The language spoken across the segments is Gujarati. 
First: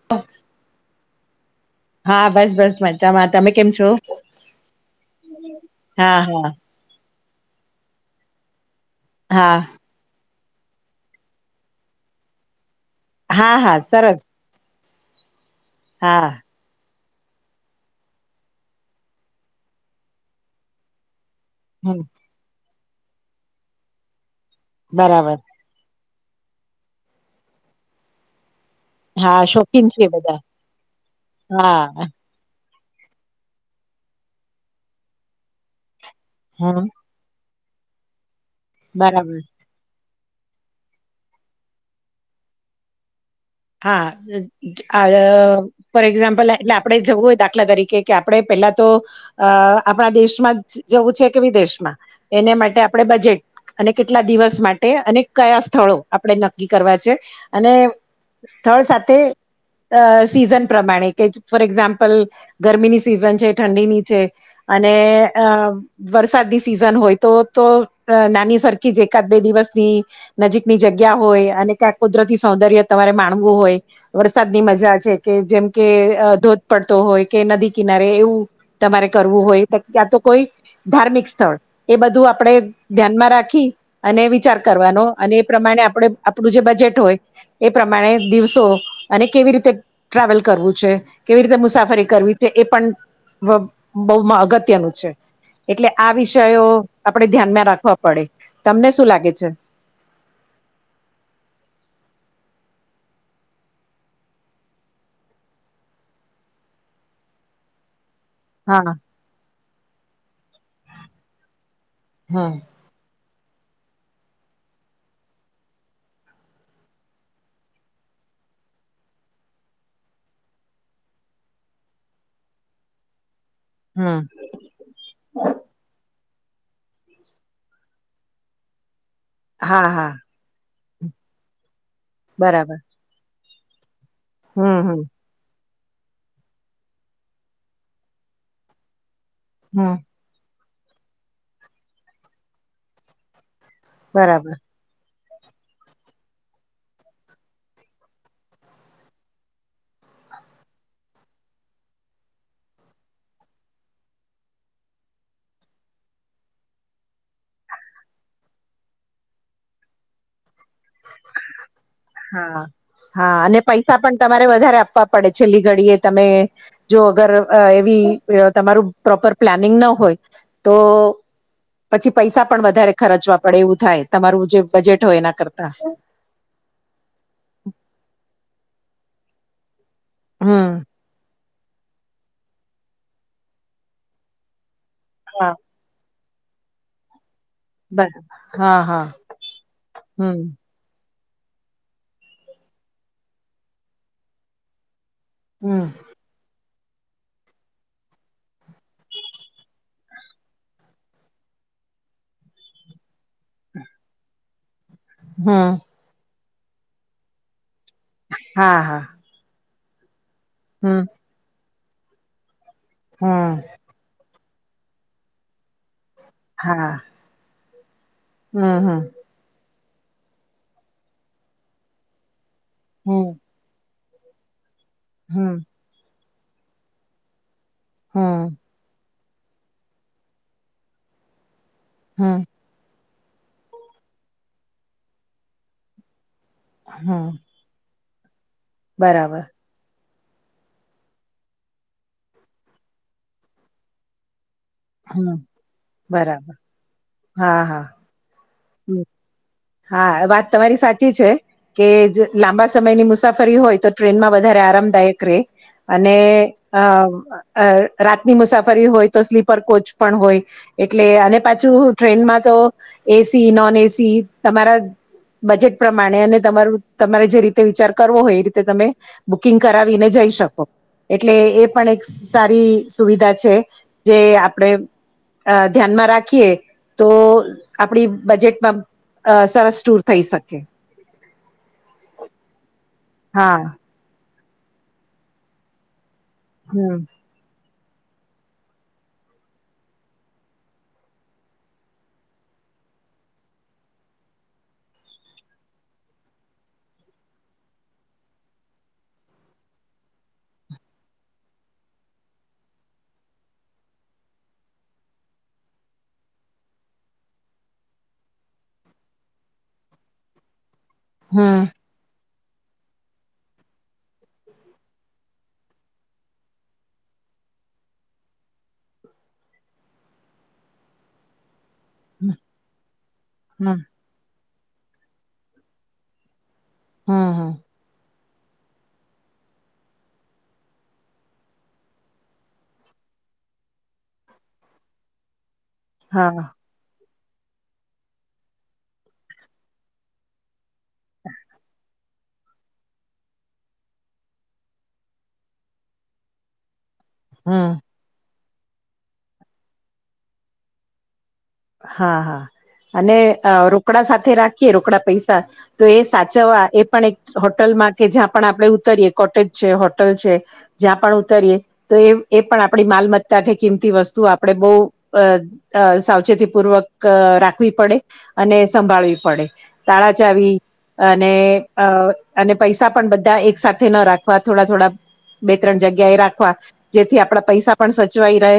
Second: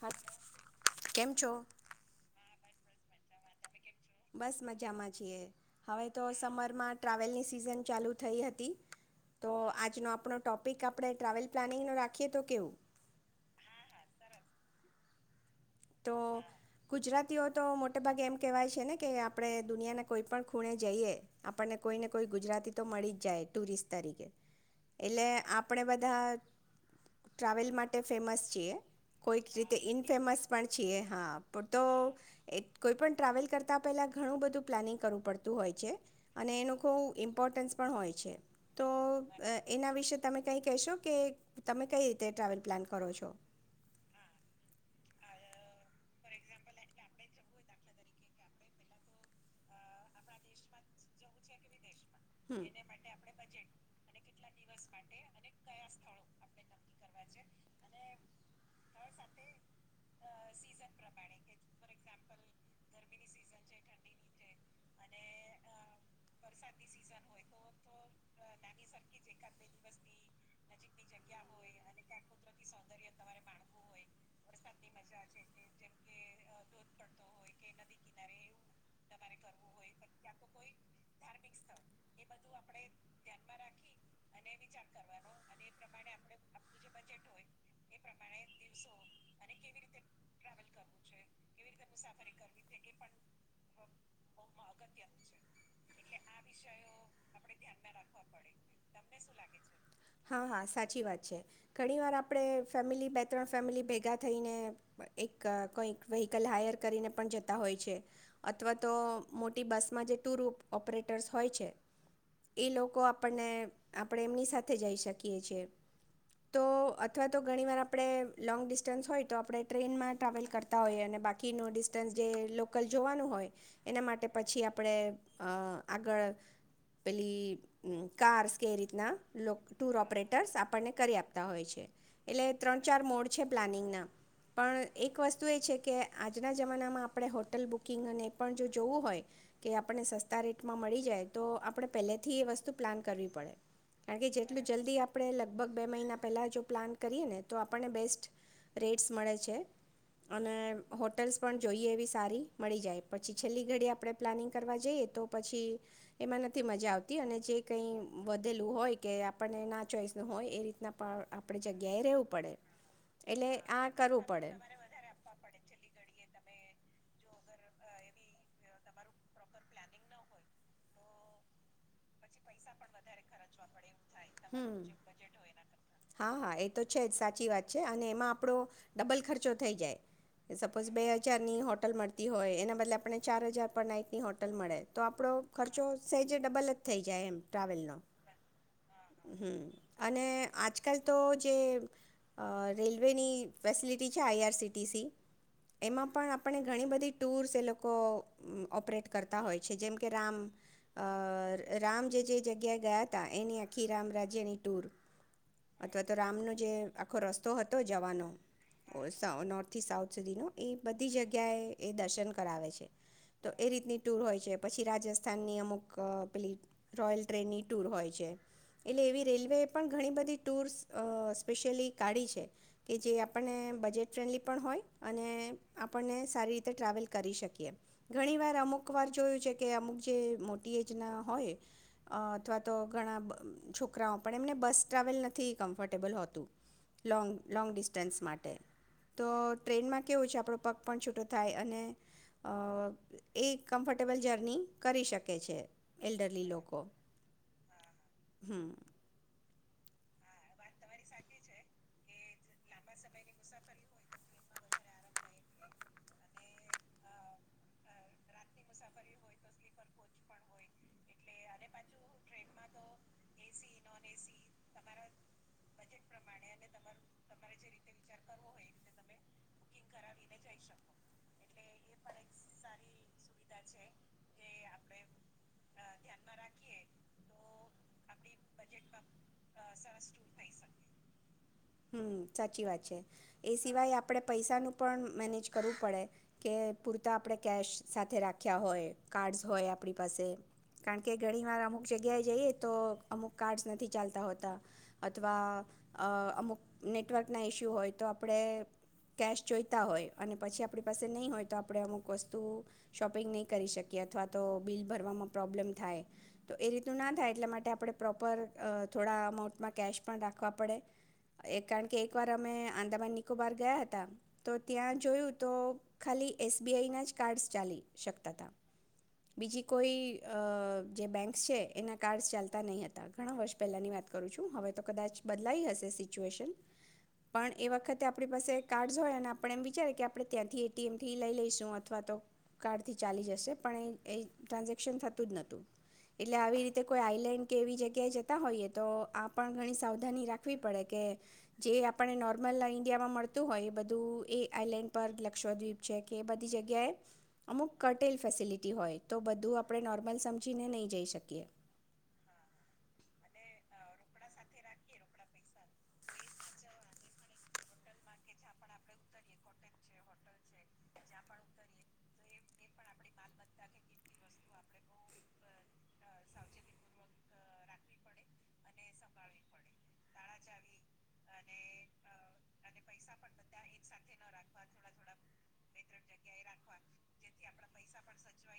હા કેમ છો? હા, બસ બસ મજામાં તમે કેમ છો? બસ મજામાં છીએ હવે હા તો હા સમરમાં ટ્રાવેલની સિઝન ચાલુ થઈ હતી. તો હા આજનો આપણો ટોપિક આપણે ટ્રાવેલ પ્લાનિંગનું રાખીએ તો કેવું? હા હા સરસ. તો હા ગુજરાતીઓ તો મોટેભાગે એમ કહેવાય છે ને કે આપણે દુનિયાના કોઈ પણ ખૂણે જઈએ આપણને હમ કોઈને કોઈ ગુજરાતી તો મળી જ જાય ટુરિસ્ટ તરીકે એટલે બરાબર આપણે બ બધા ટ્રાવેલ માટે ફેમસ છીએ. હા કોઈક રીતે શોખીન છીએ બધા. ઇનફેમસ પણ છીએ હા તો. હા એ કોઈ પણ ટ્રાવેલ કરતાં પહેલા ઘણું બધું પ્લાનિંગ કરવું પડતું હોય છે. અને એનું હા ખવ ઇમ્પોર્ટન્સ પણ હોય છે. તો બરાબર એના વિશે તમે કઈ કેહશો કે તમે કઈ રીતે ટ્રાવેલ પ્લાન કરો છો? હા, આ ફોર એક્ઝામ્પલ એટલે આપણે જવું હોય દાખલા તરીકે કે આપણે પેહલા તો આપણા દેશમાં જવું છે કે વિદેશમાં એને હમ માટે આપણે બજેટ અને કેટલા દિવસ માટે અને કયા સ્થળો આપણે ન કકી કરવા છે અને થળ સાથે અ સિઝન પ્રમાણે કે ફોર એક્ઝામ્પલ ગરમીની સિઝન છે, ઠંડીની છે અને અ વરસાદની સિઝન હોય તો તો નાની સરખી જ એકાદ બે દિવસની નજીકની જગ્યા હોય અને ક્યાંક કુદરતી સૌંદર્ય માણવું હોય વર સાદની મજા છે કે જેમ કે ધોધ પડતો હોય કે નદી કિનારે એવું તમારે કરવું હોય ક્યાં તો કોઈ ધાર્મિક સ્થળ એ બધું આપણે ધ્યાનમાં રાખી અને વિચાર કરવાનો અને એ પ્રમાણે આપણે આપણું જે બજેટ હોય એ પ્રમાણે દિવસો અને કેવી રીતે ટ્રાવેલ કરવું છે, કેવી રીતે મુસાફરી કરવી છે, એ પણ બહુ અગત્યનું છે, એટલે આ વિષયો આપણેે ધ્યાનમાં રાખવા પડે તમને શું લાગે છે. હા હા સાચી વાત છે ઘણીવાર આપણે ફેમિલી બે ત્રણ ફેમિલી ભેગા થઈને એક કોઈક વેહકલ હાયર કરીને પણ જતા હોય છે. અથવા તો હા મોટી બસમાં જે ટુ રૂ ઓપરેટર્સ હોય છે. હમ એ લોકો આપણને આપણે એમની સાથે જઈ શકીએ છીએ, તો અથવા તો ઘણીવાર આપણે લોંગ ડિ ડિસ્ટન્સ હોય તો આપણે ટ્રેનમાં ટ્રાવેલ કરતા હોઈએ અને બાકીનું ડિસ્ટન્સ જે લોકલ જોવાનું હોય. એના હમ માટે પછી આપડે અ આગળ પેલી હ કારસ કે રીતના. લો હા ટૂર હા ઓપરેટર્સ આપ આપણને કરી આપતા હોય છે. એટલે બરાબર ત્રણ ચાર મોડ છે. પ્લાનિંગના. હમ પણ હમ એક વસ્તુ એ છે. કે આજના જમાનામાં આપણે હોટલ બુકિંગ અને પણ જો જોવું હોય. કે હમ આપણે સસ્તા રેટ મળી જાય તો આપણે પહેલેથી એ વસ્તુ પ્લાન કરવી પડે. કારે બરાબર જેટલું જલ્દી આપ આપણે લગભગ બે મહિના પહેલાં જો પ્લાન કરીએ ને તો આપણને બેસ્ટ રેટસ મળે છે અને હોટેલ્સ પણ જોઈએ, એવી સારી મળી જાય પછી છેલ્લી ઘડી આપણે પ્લાનિંગ કરવા જઈએ તો પછી એમાં નથી મજા આવતી, અને જે કઈ વધેલું હોય કે આપણને ના ચોઈસ નું હોય એ રી આપણી જગ્યાએ ર રહેવું પડે. હા હા એટલે અને આ પૈસા પણ કરવું તમારે પડે વધારે આપવા પડે છેલ્લી ઘડીએ તમે જો અગર એવી તમારું પ્રોપર પ્લાનિંગ ન હોય, તો પછી પૈસા પણ વધારે ખર્ચવા પડે એવું થાય. તમારું જે હમ બજેટ હોય એના કરતા. હા હા એ તો છે જ સાચી વાત છે અને એમાં આપડો ડબલ ખર્ચો થઈ જાય. એ હમ સપોઝ બે હજાર ની હોટલ મળતી હોય એના બદલે આપણને ચાર હજાર પર નાઈટ ની હોટલ મળે તો આપડો હા ખર્ચો જ સહેજે ડબલ જ થઈ જાય એમ. બરાબ હા. હમ્મ અને હમ. આજકાલ રેલવેની ફેસલટી છે, આઈઆરસીસી. હમ એમાં પણ આપણે ઘણી બધી, ટૂર્સ એ લોકો ઓપરેટ કરતા હોય છે, જેમ કે રામ રામ જે જગ્યાએ ગયા હતા, એની કી રામ, રાજજેની. હમ અથવા, તો રામનો જે આખો, રસ્તો હતો. તો જવાનો હા હા નો [unintelligible] સાઉથ સુધીનો, એ હમ બધી જગ્યાએ. એ દર્શન કરાવે છે. તો, હા. એ રીતની ટુર હોય છે. પછી, રાજસ્થાનની અમુક. પ્લીટ હમ રોયલ, ટ્રેનની. દૂર, હોય છે. હમ એટલે, એવી રેલવે પણ ઘણી બધી ટુર્સ સ્પેશિયલી કાઢી છે કે જે, આપણને બજેટ ફ્રેન્ડલી, પણ હોય. અને, હમ આપણને. સારી રીતે ટ્રાવેલ, કરી શકીએ. ઘણી વાર, અમુક વાર જોયું. છે, કે અમુક જે, મોટી એજના હોય. અ હમ અથવા, તો ઘણા, બ છોકરાઓ, પણ એમને બસ ટ્રાવેલ નથી, કમ્ફર્ટેબલ હોતું. લોન્ગ હમ લોન્ગ, ડિસ્. સ્ટેન્સ, માટે. તો બરાબર. ટ્રેનમાં. કેવું છે, આપણો પગ પણ છૂટો, થાય અને, એ કમ્ફર્ટેબલ જર્ની. કરી શકે છે, એલ્ડરલી બરાબર લોકો. હમ હ, હા વાત તમારી સાચી છે, કે લાંબા સમયની મુસાફરી હોય તો ટ્રેનમાં વધારે આરામદાયક રે અને અ રાતની મુસાફરી હોય, તો સ્લીપર કોચ, પણ હોય, એટલે અને પાછું ટ્રેનમાં તો એસ સી, નોન એસી, તમારા બજેટ પ્રમાણે અને તમારું તમારે જે, રીતે. વિચાર કરવો હોય, એ રીતે તમે બુકિંગ કરાવીને જઈ, શકો એટલે એ પણ એક સારી સુવિધા છે, જે આપણે ધ્યાનમાં રાખીએ, તો આપડી બજેટમાં અહ સરસ ટૂર થઈ શકે. હમ સાચી વાત છે એ હા સિવાય આપડ આપડે પૈસાનું પણ મેનેજ કરવું પડે. કે હમ પૂરતા આપડે કેશ સાથે રાખ્યા હોય કાર્ડસ હોય આપડી પાસે કારણ કે ઘણી વાર અમુક જગ્યાએ જઈએ તો અમુક કાર્ડસ નથી ચાલતા હોતા અથવા અહ અમુક નેટવર્કના ઇશ્યુ હોય તો આપડે કેશ જોઈતા હોય અને પછી આપડી પાસે નહીં હોય તો આપડે અમુક વસ્તુ શોપિંગ નહીં કરી શકીએ અથવા તો બિલ ભરવામાં પ્રોબ્લેમ થાય તો એ રીતનું ના થાય એટલા માટે આપણે પ્રોપર અહ થોડા અમાઉન્ટમાં કેશ પણ રાખવા પડે. એ હમ કારણ કે એક વાર અમે આંદામાન નિકોબાર ગયા હતા તો ત્યાં જોયું તો ખાલી એસ બી આઈ ના જ કાર્ડસ ચાલી શકતા હતા. બીજી કોઈ અહ જે બેંક છે એના કાર્ડસ ચાલતા નહીં હતા ઘણા વર્ષ હમ પહેલાની વાત કરું છું. હું, હવે તો કદાચ બદલાઈ હશે સી સિચ્યુએશન હમ હમ. પણ એ વખતે આપ આપણી પાસે કાર્ડસ હોય ને આપણે એમ વિચારે કે આપણે ત્યાંથી એટીએમ થી લઈ લઈશું અથવા તો કાર્ડ થી ચાલી જશે પણ એ એ ટ્રાન્ઝેક્શન થતું જ નથી. એટલે હા આવી રીતે કોઈ આ પલેન કે એવી જગ્યાએ જતા હોઈએ તો આ પણ ઘણી સાવધાની રાખવી પડે. કે, જે આપ આપને નોર્મલ ઇન્ડિયામાં મળતું હોય એ બધું એ આઇલેન્ડ પર લક્ષદ્વીપ છે કે એ બધી જગ્યાએ. હમ. અમુક કટેલ ફેસીલિ હોય તો બધું આપણે નોર્મલ સમજીને નહીં જઈ શકીએ. હા હા અને રોકડા સાથે રાખીએ રોકડા પૈસા તો એ સાચવવા એ પણ એક હોટલમાં કે જ્યાં પણ આપણે ઉતરીએ, કોટેજ છે હોટલ છે જ્યાં પણ ઉતરીયએ તો એ એ પણ આપણી માલમત્તા કે કિંમતી વસ્તુ આપણે બહુ સાવ સાવચેતી પૂર્વક રાખવી પડે, અને સંભાળવી પડે, તાળા ચાવી અને અને પૈસા પણ બધા એક સાથે ન રાખવા થોડા થોડા બે ત્રણ જગ્યાએ રાખ જેથી આપણા પૈસા પણ સચવાઈ રહે,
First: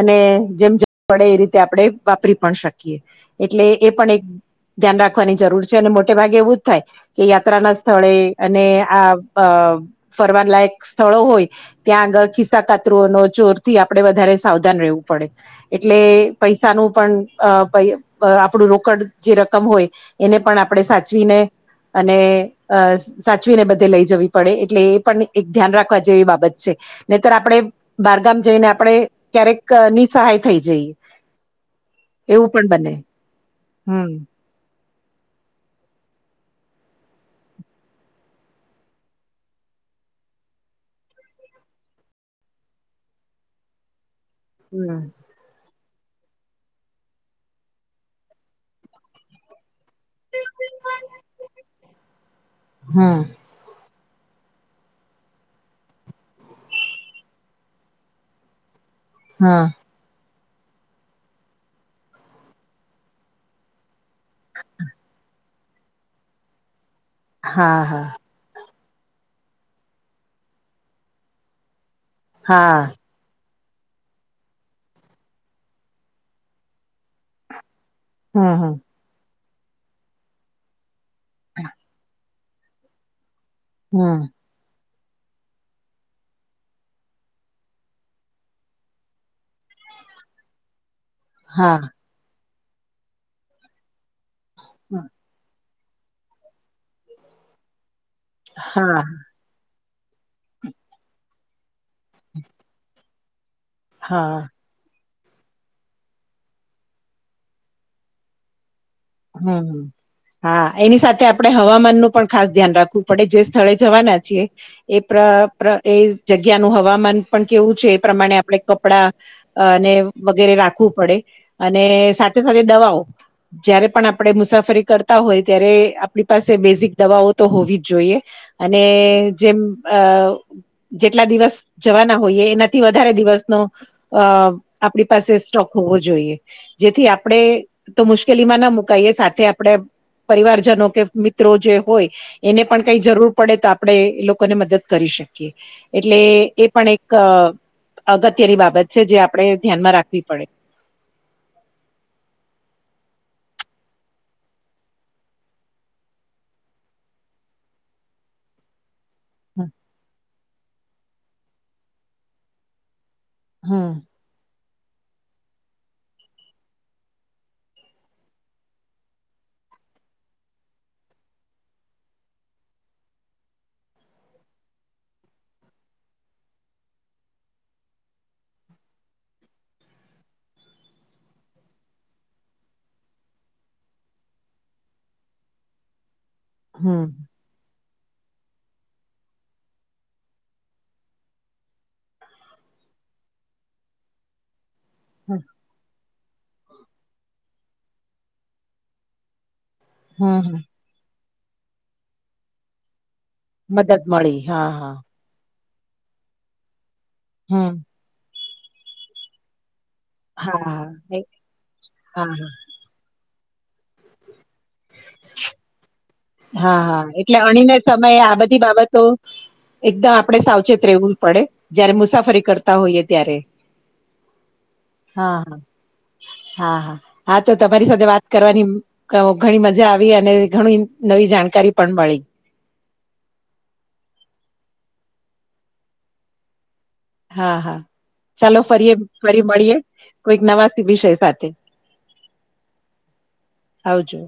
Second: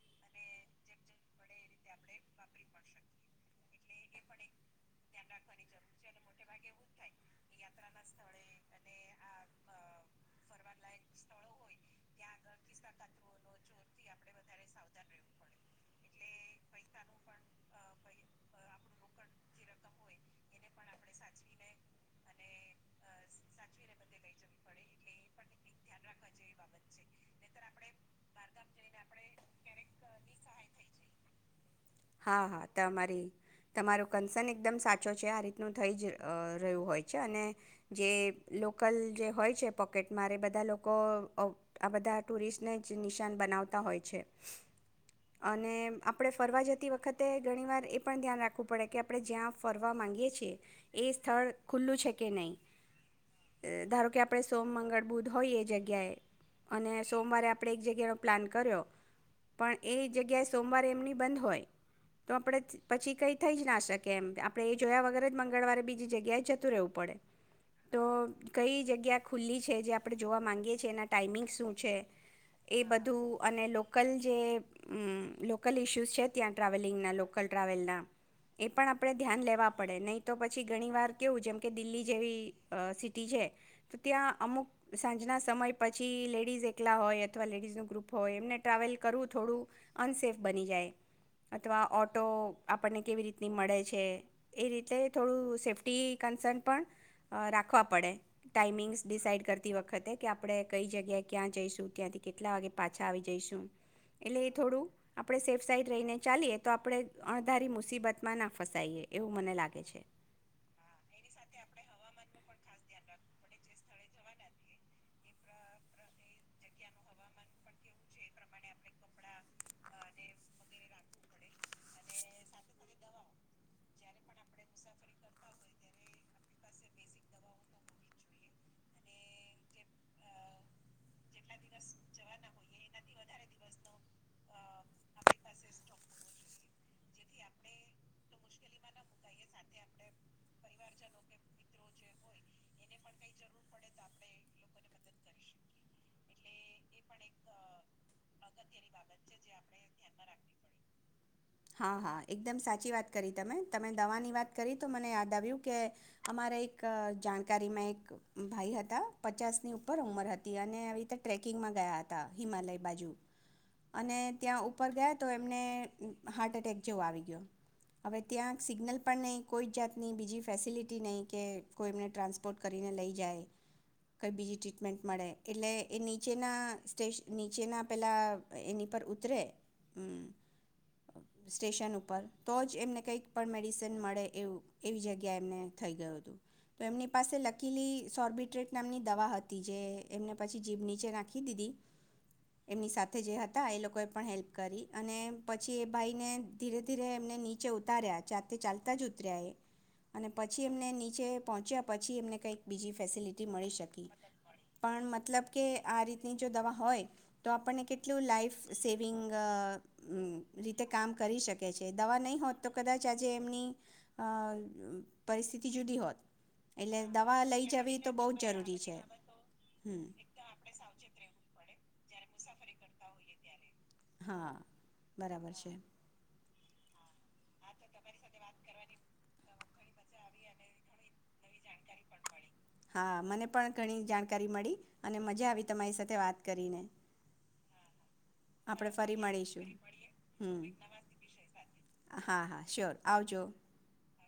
અને જેમ જ પડે એ રીતે આપડે વાપરી પણ શકીએ, એટલે એ પણ એક ધ્યાન રાખવાની જરૂર છે અને મોટે ભાગે એવું જ થાય કે યાત્રા ના સ્થળે અને આ ફરવાલાયક સ્થળો હોય, ત્યાં આગળ ખિસ કાતુ ન જોોર થી આપડે વધારે સાવધાન રહેવું પડે, એટલે પૈ નું પણ પ આપણું રોકડ જે રકમ હોય એને પણ આપણે સાચવીને અને સાચવીને બધે લઈ જવી પડે, એટલે એ પણ એક ધ્યાન રાખવા જેવી બાબત છે, નેતર આપણે બહારગામ જઈને આપડે ક્યારેક ની સહાય થઈ જઈએ. હા એવું હા પણ બને તમારી તમારું હમ કન્સન એકદમ સા ચું છે આ રીતનું થઈ જ અહ રહ્યું હોય છે અને જે લોકલ જે હોય છે પોકેટમાંરે એ બધા લોકો વ આ બધા ટુરિસ્ટને જ નિશાન બનાવતા હોય છે. હા. આપડે ફરવા જતી વખતે ઘણીવાર એ પણ ધ્યાન રાખવું પડે કે આપડે જ્યાં ફરવા માંગીએ છીએ એ સ્થળ ખુલ્લું છે કે નહી. હમ એ ધારો કે આપ આપડે સોમ, મંગળ, બુદ્ધ હોય એ જગ્યાએ અને સોમવારે આપડે એક જગ્યાનો પ્લાન કર્યો હા પણ એ જગ્યા સોમવારે એમની બંધ હોય તો આપણે પછી કંઈ થઈ જ ના શકે. કેમ આપણે એ જોયા વગર જ મગ મંગળવારે બીજી જગ્યાએ જતું રહવું. પડે હા હા તો કંઇ જગ્યા ખુલ્લી છે જે આપણે જોવા માંગીએ છીએ એના ટાઈમિંગ શું છે એ હા બધું અને લોકલ જે અમ લોકલ ઇશ્યુઝ છે ત્યાં ટ્રાવેલિંગના લોકલ ટ્રાવેલના હા એ પણ આપણે ધ્યાન લેવા વા પડે નહી તો પછી ઘણી વાર કેવું જેમ કે દિલ્હી જેવી અ સિટી છે તો ત્યાં અમુક સાંજના સમય પછી લેડીઝ એ એકલા હોય અથવા લેડીઝનું ગ્રુપ હોય એમને ટ્રાવેલ કરવું થોડું અનસેફ બની જાય. હા અથવા હા ઓટો આપણને કેવી રીતની મળે છે એ રીતે થોડું સેફ ટી કન્સન પણ અ રાખવા પડે. ટાઈમિંગ્સ હા ડિસાઇડ કર તી વખતે કે આપણે કઈ જગ્યાએ ક્યાં જઈશું ત્યાંથી કેટલા વાગે પાછા આવી જઈશું હા એટલે એ થોડું આપણે સેફ સાઇડ રહીને ચાલીએ તો આપણે અણધારી મુસીબતમાં ના ફસાઈએ. એવું મને હહ લાગે છે હા એની સાથે આપડે હવામાનનું પણ ખાસ ધ્યાન રાખવું પડે. જે સ્થળે જવાના છીએ એ પ્ર પ્ર એ જગ્યાનું હવામાન પણ કેવું છે એ પ્રમાણે આપણે કપડા ને વગેરે રાખવું પડે અને સાથે સાથે દવાઓ જ્યારે પણ આપણે મુસાફરી કરતા હોય ત્યારે આપણી પાસે બેઝિક દવાઓ તો હોવી જ જોઈએ. અને જેમ અ જેટલા દિવસ જવાના હોઈએ એનાથી વધારે દિવસનો અ આપણી પાસે સ્ટોક હોવો જોઈએ. જેથી આપણે તો મુશ્કેલીમાં ન મુક મુકાઇએ સાથે આપણે પરિવારજનો કે મિત્રો જે હોય એને પણ કઈ જરૂર પડે તો આપણે એ લોકોને મદદ કરી શકીએ એટલે એ પણ એક અગત્યની બાબત છે જે આપણે ધ્યાનમાં રાખવી પડે. હા હા એકદમ સાચી વાત કરી તમે તમે દવાની વાત કરી તો મને યાદ આવ્યું કે અમારે એક જાણકારીમાં એક ભાઈ હતા. હમ પચાસની ઉપર ઉંમર હત તી અને આવી રીતે ટ્રેકિંગમાં ગયા હતા હિમાલય બાજુ હમ અને ત્યાં ઉપ ઉપર ગયા તો એમને હાર્ટ એટેક જેવો આવી ગયો. હવે ત્યાં સિગ્નલ પણ નહીં કોઈ જ જાતની બીજી ફેસિલિટી નહીં કે કોઈ એમને ટ્રાન્સપોર્ટ કરીને લઈ જાય કંઈ બીજી ટ્રીટમેન્ટ મળે એટલે એ નીચેના સ્ટેશ નીચેના પહેલાં એની પર ઉતરે અમ સ્ટેશન ઉપર તો જ એમને કંઈક પણ મેડિસિન મળે એવું એવી જગ્યાએ એમને થઈ ગયું હતું. તો એમની પાસે લકીલી સોર્બિટ્રેટ નામની દવા હતી જે એમને પછી જીભ નીચે નાખી દીધી એમની સાથે જે હતા એ લોકોએ પણ હેલ્પ કરી. અને હમ પ ભાઈને ધીરે ધીરે એમને નીચે ઉતાર્યા જાતે ચાલતા જ ઉતર્યા એ અને હમ પછી એમને નીચે પહોંચ્યા પછી એને કંઈક બીજી ફેસલિ ટી મળી મદદ શકી મળી હા હા પણ મતલબ કે આ રીતની જો દવા હોય તો હમ આપણને કેટલું લાઈફ સેવિંગ અહ અમ્મ. હા રીતે કામ હા કરી શકે છે દવા નહીં હા હોત તો કદાચ આ જેમની અ પરિસ્થિતિ જુદી હોત હા હા એટલે દવા લઈ અણીને જવી તો સમયે બહુ આ જ બધી જરૂરી છે બાબતો હમ એકદમ આપડે સાવચેત રહેેવું પડે જયારે મુસાફરી કરતા હોઈએ ત્યારે હા હા બરાબર હા છે હા હા હા તો તમારી સાથે વાત કરવાની અ ઘણી મ મજા આવી અને ઘણી. નવી જાણકારી. પણ મળી હા મને પણ ઘણી જાણકારી મળી અને મજા આવી તમારી સાથે વાત કરીને. હા હા ચાલો આપણે ફરીએ ફરી મળીશું મળીએ કોઈક હમ નવા વિષય સાથે હા હા શ્યોર આવજો આવજો